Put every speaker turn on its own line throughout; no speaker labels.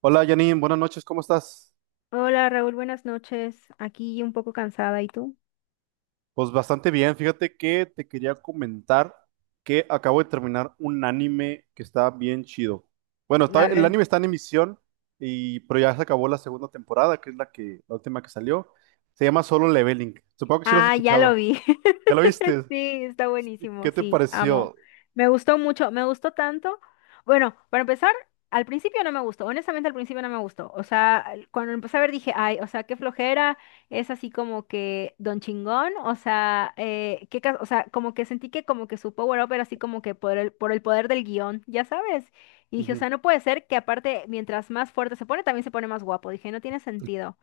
Hola Janine, buenas noches, ¿cómo estás?
Hola Raúl, buenas noches. Aquí un poco cansada, ¿y tú?
Pues bastante bien, fíjate que te quería comentar que acabo de terminar un anime que está bien chido. Bueno,
A
el
ver.
anime está en emisión, pero ya se acabó la segunda temporada, que es la que, la última que salió. Se llama Solo Leveling. Supongo que sí lo has
Ah, ya
escuchado.
lo vi.
¿Ya lo viste?
Sí, está buenísimo,
¿Qué te
sí, amo.
pareció?
Me gustó mucho, me gustó tanto. Bueno, para empezar, al principio no me gustó, honestamente al principio no me gustó. O sea, cuando empecé a ver dije, ay, o sea, qué flojera, es así como que don chingón, o sea, qué, o sea, como que sentí que como que su power up era así como que por el poder del guión, ya sabes. Y dije, o
Ujú.
sea, no puede ser que aparte, mientras más fuerte se pone, también se pone más guapo. Dije, no tiene sentido.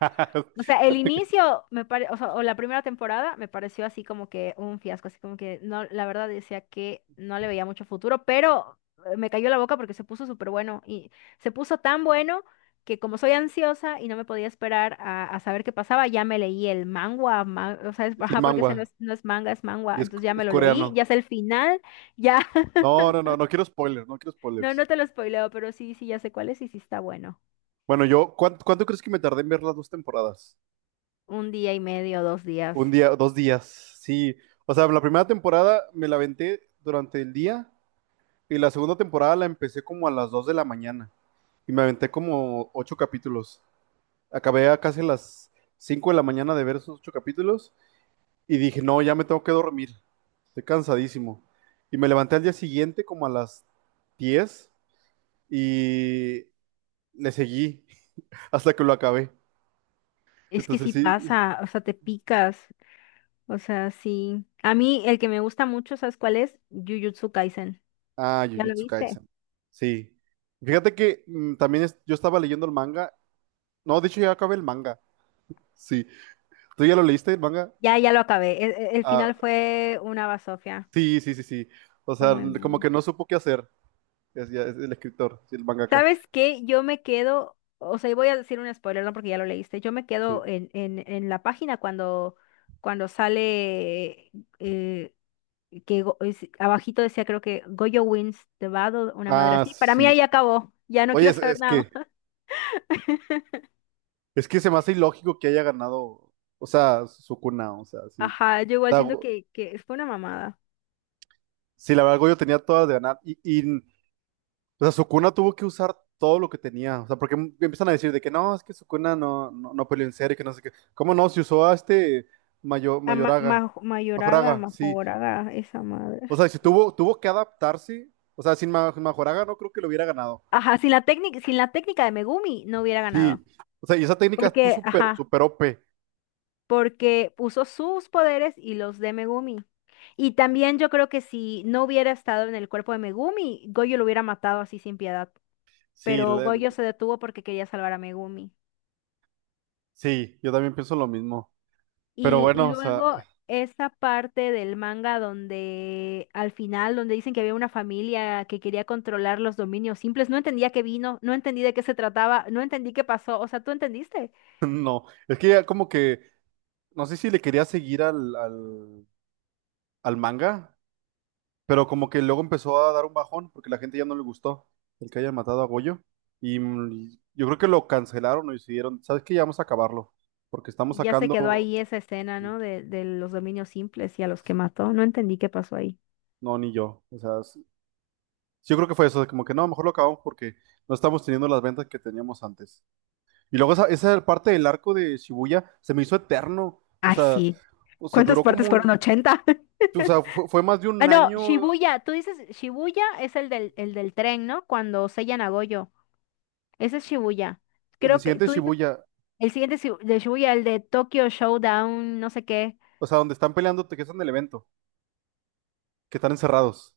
O sea, el inicio me pare, o sea, o la primera temporada me pareció así como que un fiasco, así como que no, la verdad decía que no le veía mucho futuro, pero me cayó la boca porque se puso súper bueno y se puso tan bueno que como soy ansiosa y no me podía esperar a saber qué pasaba, ya me leí el manga, o sea, es,
Sí, el
ajá, porque ese no
manga.
es, no es manga, es manga,
Y es,
entonces ya
es
me lo leí,
coreano.
ya sé el final, ya,
No, no, no, no quiero spoilers, no quiero
no,
spoilers.
no te lo spoileo, pero sí, sí, ya sé cuál es y sí está bueno.
Bueno, yo, ¿cuánto crees que me tardé en ver las dos temporadas?
Un día y medio, dos días.
Un día, dos días, sí. O sea, la primera temporada me la aventé durante el día y la segunda temporada la empecé como a las 2 de la mañana y me aventé como ocho capítulos. Acabé a casi las 5 de la mañana de ver esos ocho capítulos y dije, no, ya me tengo que dormir, estoy cansadísimo. Y me levanté al día siguiente como a las 10 y le seguí hasta que lo acabé.
Es que
Entonces
sí
sí.
pasa, o sea, te picas. O sea, sí. A mí el que me gusta mucho, ¿sabes cuál es? Jujutsu Kaisen.
Ah,
¿Ya lo
Jujutsu
viste?
Kaisen. Sí. Fíjate que también yo estaba leyendo el manga. No, de hecho ya acabé el manga. Sí. ¿Tú ya lo leíste el manga?
Ya, ya lo acabé. El
Ah,
final fue una basofia.
sí, sí, sí, sí. O
Fue
sea,
muy
como
malo.
que no supo qué hacer. Es, es el escritor, sí, el mangaka.
¿Sabes qué? Yo me quedo, o sea, y voy a decir un spoiler, no porque ya lo leíste. Yo me
Sí.
quedo en la página cuando, cuando sale eh, que abajito decía creo que Goyo wins the battle, una madre
Ah,
así. Para mí
sí.
ahí acabó. Ya no
Oye,
quiero
es,
saber
es
nada
que
más.
es que se me hace ilógico que haya ganado, o sea, Sukuna, o sea, sí.
Ajá, yo
O
igual
sea,
siento que fue una mamada.
sí, la verdad, yo tenía todas de ganar. Y o sea, Sukuna tuvo que usar todo lo que tenía. O sea, porque empiezan a decir de que no, es que Sukuna no, no, no peleó en serio, que no sé qué. ¿Cómo no? Si usó a este
A
Mayoraga.
Mayoraga,
Majoraga, sí.
Majoraga, esa madre.
O sea, si tuvo, tuvo que adaptarse. O sea, sin Majoraga no creo que lo hubiera ganado.
Ajá, sin la técnica de Megumi no hubiera
Sí.
ganado.
O sea, y esa técnica tú
Porque,
super,
ajá,
super OP.
porque usó sus poderes y los de Megumi. Y también yo creo que si no hubiera estado en el cuerpo de Megumi, Goyo lo hubiera matado así sin piedad.
Sí,
Pero Goyo se detuvo porque quería salvar a Megumi.
sí, yo también pienso lo mismo. Pero
Y
bueno, o sea,
luego esa parte del manga donde al final, donde dicen que había una familia que quería controlar los dominios simples, no entendía qué vino, no entendí de qué se trataba, no entendí qué pasó, o sea, ¿tú entendiste?
no. Es que ya como que, no sé si le quería seguir al manga. Pero como que luego empezó a dar un bajón porque la gente ya no le gustó el que hayan matado a Goyo. Y yo creo que lo cancelaron o decidieron, ¿sabes qué? Ya vamos a acabarlo. Porque estamos
Y ya se quedó
sacando,
ahí esa escena, ¿no? De los dominios simples y a los que mató, no entendí qué pasó ahí.
no, ni yo. O sea, yo creo que fue eso, de como que no, mejor lo acabamos porque no estamos teniendo las ventas que teníamos antes. Y luego esa, esa parte del arco de Shibuya se me hizo eterno. O
Ay,
sea,
sí. ¿Cuántas
duró como
partes fueron?
un,
80.
o sea, fue más de
Ah,
un
no,
año
Shibuya, tú dices, Shibuya es el del tren, ¿no? Cuando sellan a Goyo. Ese es Shibuya.
el
Creo que
incidente de
tú dices
Shibuya.
el siguiente de Shibuya, el de Tokyo Showdown, no sé qué.
O sea, donde están peleando, que están en el evento, que están encerrados.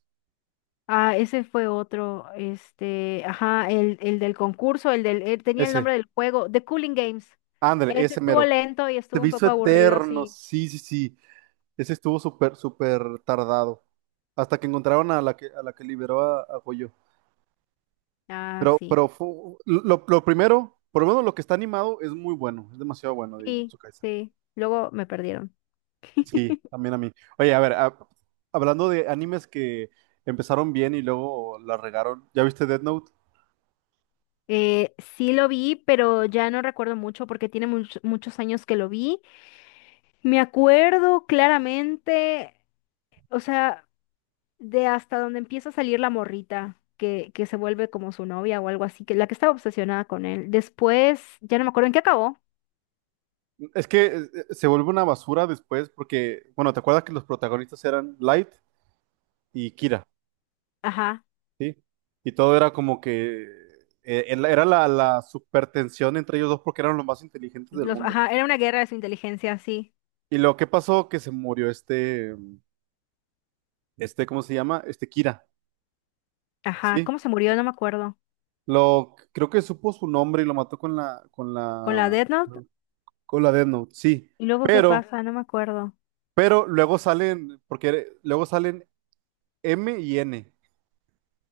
Ah, ese fue otro. Este, ajá, el del concurso, el del, tenía el
Ese.
nombre del juego, The Cooling Games.
Ándale,
Ese
ese
estuvo
mero.
lento y
Se
estuvo
me
un
hizo
poco aburrido,
eterno.
sí.
Sí, sí, sí. Ese estuvo súper, súper tardado. Hasta que encontraron a la que, liberó a Goyo.
Ah,
Pero,
sí.
pero lo primero, por lo menos lo que está animado es muy bueno. Es demasiado bueno de
Sí,
Jujutsu Kaisen.
sí. Luego me perdieron.
Sí, también a mí. Oye, a ver, hablando de animes que empezaron bien y luego la regaron. ¿Ya viste Death Note?
Sí lo vi, pero ya no recuerdo mucho porque tiene muchos años que lo vi. Me acuerdo claramente, o sea. De hasta donde empieza a salir la morrita, que se vuelve como su novia o algo así, que la que estaba obsesionada con él. Después, ya no me acuerdo en qué acabó.
Es que se vuelve una basura después porque, bueno, ¿te acuerdas que los protagonistas eran Light y Kira?
Ajá.
Sí, y todo era como que era la supertensión entre ellos dos porque eran los más inteligentes del
Los,
mundo.
ajá, era una guerra de su inteligencia, sí.
Y lo que pasó que se murió este, ¿cómo se llama? Este Kira,
Ajá,
¿sí?
¿cómo se murió? No me acuerdo.
Lo, creo que supo su nombre y lo mató con la, con
¿Con la
la,
Death Note?
con la Death Note, sí.
¿Y luego qué
Pero,
pasa? No me acuerdo.
pero luego salen, porque luego salen M y N,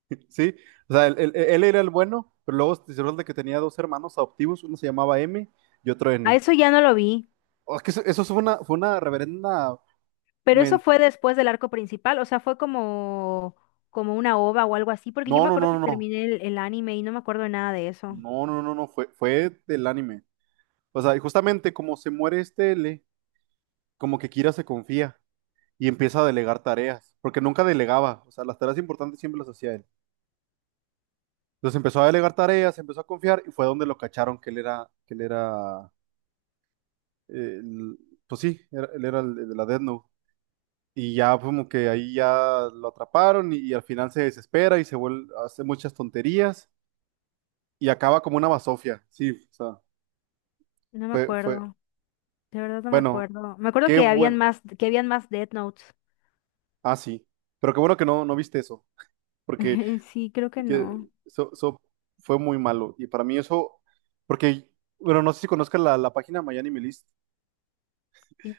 ¿sí? O sea, él era el bueno, pero luego se resulta que tenía dos hermanos adoptivos, uno se llamaba M y otro
A
N.
eso ya no lo vi,
Oh, es que eso, fue una reverenda.
pero eso
men-
fue después del arco principal, o sea, fue como una ova o algo así, porque yo
No,
me
no,
acuerdo
no,
que
no, no.
terminé el anime y no me acuerdo de nada de eso.
No, no, no, no. Fue, fue del anime. O sea, y justamente como se muere este L, como que Kira se confía y empieza a delegar tareas. Porque nunca delegaba. O sea, las tareas importantes siempre las hacía él. Entonces empezó a delegar tareas, empezó a confiar y fue donde lo cacharon que él era, eh, el- pues sí, él era el, de la Death Note. Y ya como que ahí ya lo atraparon y al final se desespera y se vuelve, hace muchas tonterías y acaba como una basofia. Sí, o sea,
No me
fue, fue,
acuerdo, de verdad no me
bueno,
acuerdo. Me acuerdo
qué
que habían
bueno.
más, que habían más Death Notes.
Ah, sí. Pero qué bueno que no, no viste eso, porque
Sí, creo que
que
no.
eso, fue muy malo. Y para mí eso, porque, bueno, no sé si conozcas la, página My Anime List.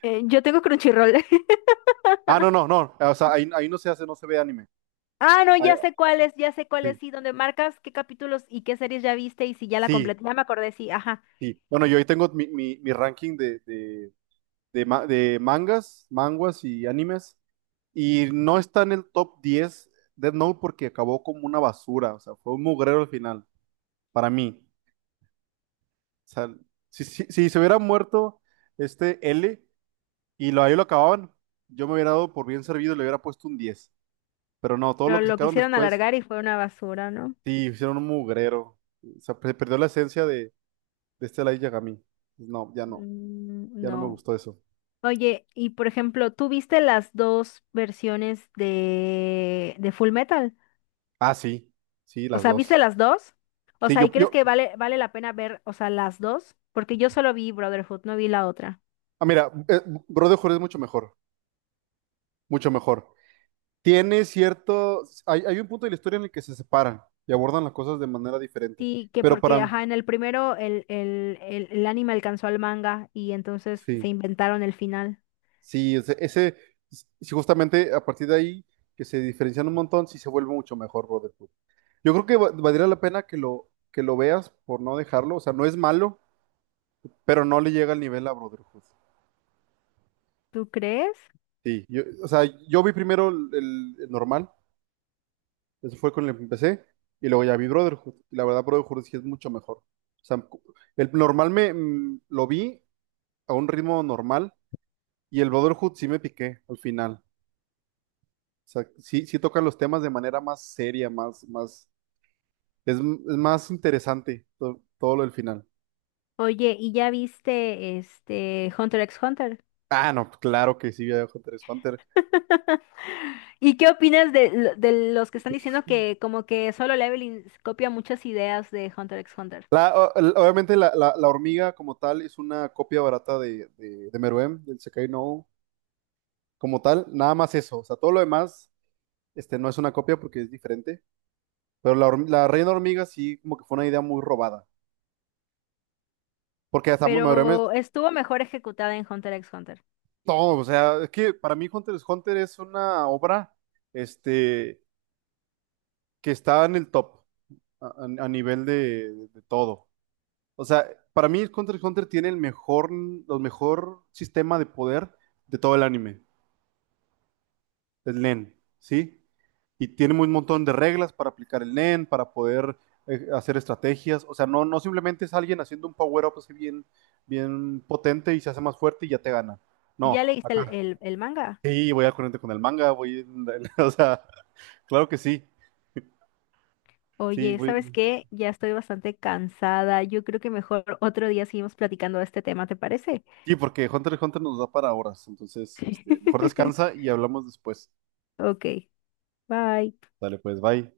Yo tengo Crunchyroll.
Ah, no, no, no. O sea, ahí no se hace, no se ve anime.
Ah, no,
Ahí-
ya sé cuál es, ya sé cuál
sí,
es, sí, donde marcas qué capítulos y qué series ya viste y si ya la
sí,
completé. Ya me acordé, sí, ajá.
sí. Bueno, yo ahí tengo mi, mi ranking de, de mangas, manguas y animes. Y no está en el top 10 Death Note porque acabó como una basura. O sea, fue un mugrero al final, para mí. O sea, si, si se hubiera muerto este L y lo, ahí lo acababan, yo me hubiera dado por bien servido y le hubiera puesto un 10. Pero no, todo
Pero
lo que
lo
sacaron
quisieron
después,
alargar y fue una basura, ¿no?
sí, hicieron un mugrero. O sea, se perdió la esencia de, este Light Yagami. No, ya no,
Mm,
ya no me
no.
gustó eso.
Oye, y por ejemplo, ¿tú viste las dos versiones de Full Metal?
Ah, sí, sí,
O
las
sea, ¿viste
dos.
las dos? O
Sí,
sea, ¿y crees que vale la pena ver, o sea, las dos? Porque yo solo vi Brotherhood, no vi la otra.
ah, mira, Brotherhood es mucho mejor, mucho mejor. Tiene cierto, hay, un punto de la historia en el que se separan y abordan las cosas de manera diferente,
Sí, que
pero
porque,
para,
ajá, en el primero el anime alcanzó al manga y entonces se
sí,
inventaron el final.
sí, sí, justamente a partir de ahí que se diferencian un montón, sí se vuelve mucho mejor Brotherhood. Yo creo que valdría la pena que lo veas por no dejarlo, o sea, no es malo, pero no le llega al nivel a Brotherhood.
¿Tú crees?
Sí, yo, o sea, yo vi primero el, normal. Eso fue con el que empecé. Y luego ya vi Brotherhood. Y la verdad, Brotherhood sí es mucho mejor. O sea, el normal me lo vi a un ritmo normal. Y el Brotherhood sí me piqué al final. O sea, sí, sí tocan los temas de manera más seria, más, más, es más interesante todo lo del final.
Oye, ¿y ya viste este Hunter x Hunter?
Ah, no, claro que sí, Hunter x Hunter.
¿Y qué opinas de los que están diciendo que como que Solo Leveling copia muchas ideas de Hunter x Hunter?
Obviamente la, la hormiga como tal es una copia barata de, Meruem, del Sekai No, Uo, como tal, nada más eso. O sea, todo lo demás. Este no es una copia porque es diferente. Pero la, la Reina Hormiga sí, como que fue una idea muy robada. Porque hasta
Pero estuvo mejor ejecutada en Hunter x Hunter.
todo, o sea, es que para mí Hunter x Hunter es una obra este, que está en el top a nivel de, todo. O sea, para mí Hunter x Hunter tiene el mejor, los mejor sistema de poder de todo el anime. El NEN, ¿sí? Y tiene un montón de reglas para aplicar el NEN, para poder hacer estrategias. O sea, no, no simplemente es alguien haciendo un power-up así bien, bien potente y se hace más fuerte y ya te gana.
¿Y
No,
¿Ya leíste el,
acá
el, el manga?
sí, voy al corriente con el manga, voy, o sea, claro que sí, sí,
Oye,
voy.
¿sabes qué? Ya estoy bastante cansada. Yo creo que mejor otro día seguimos platicando de este tema, ¿te parece?
Sí, porque Hunter x Hunter nos da para horas, entonces, este, mejor descansa y hablamos después.
Ok, bye.
Dale, pues, bye.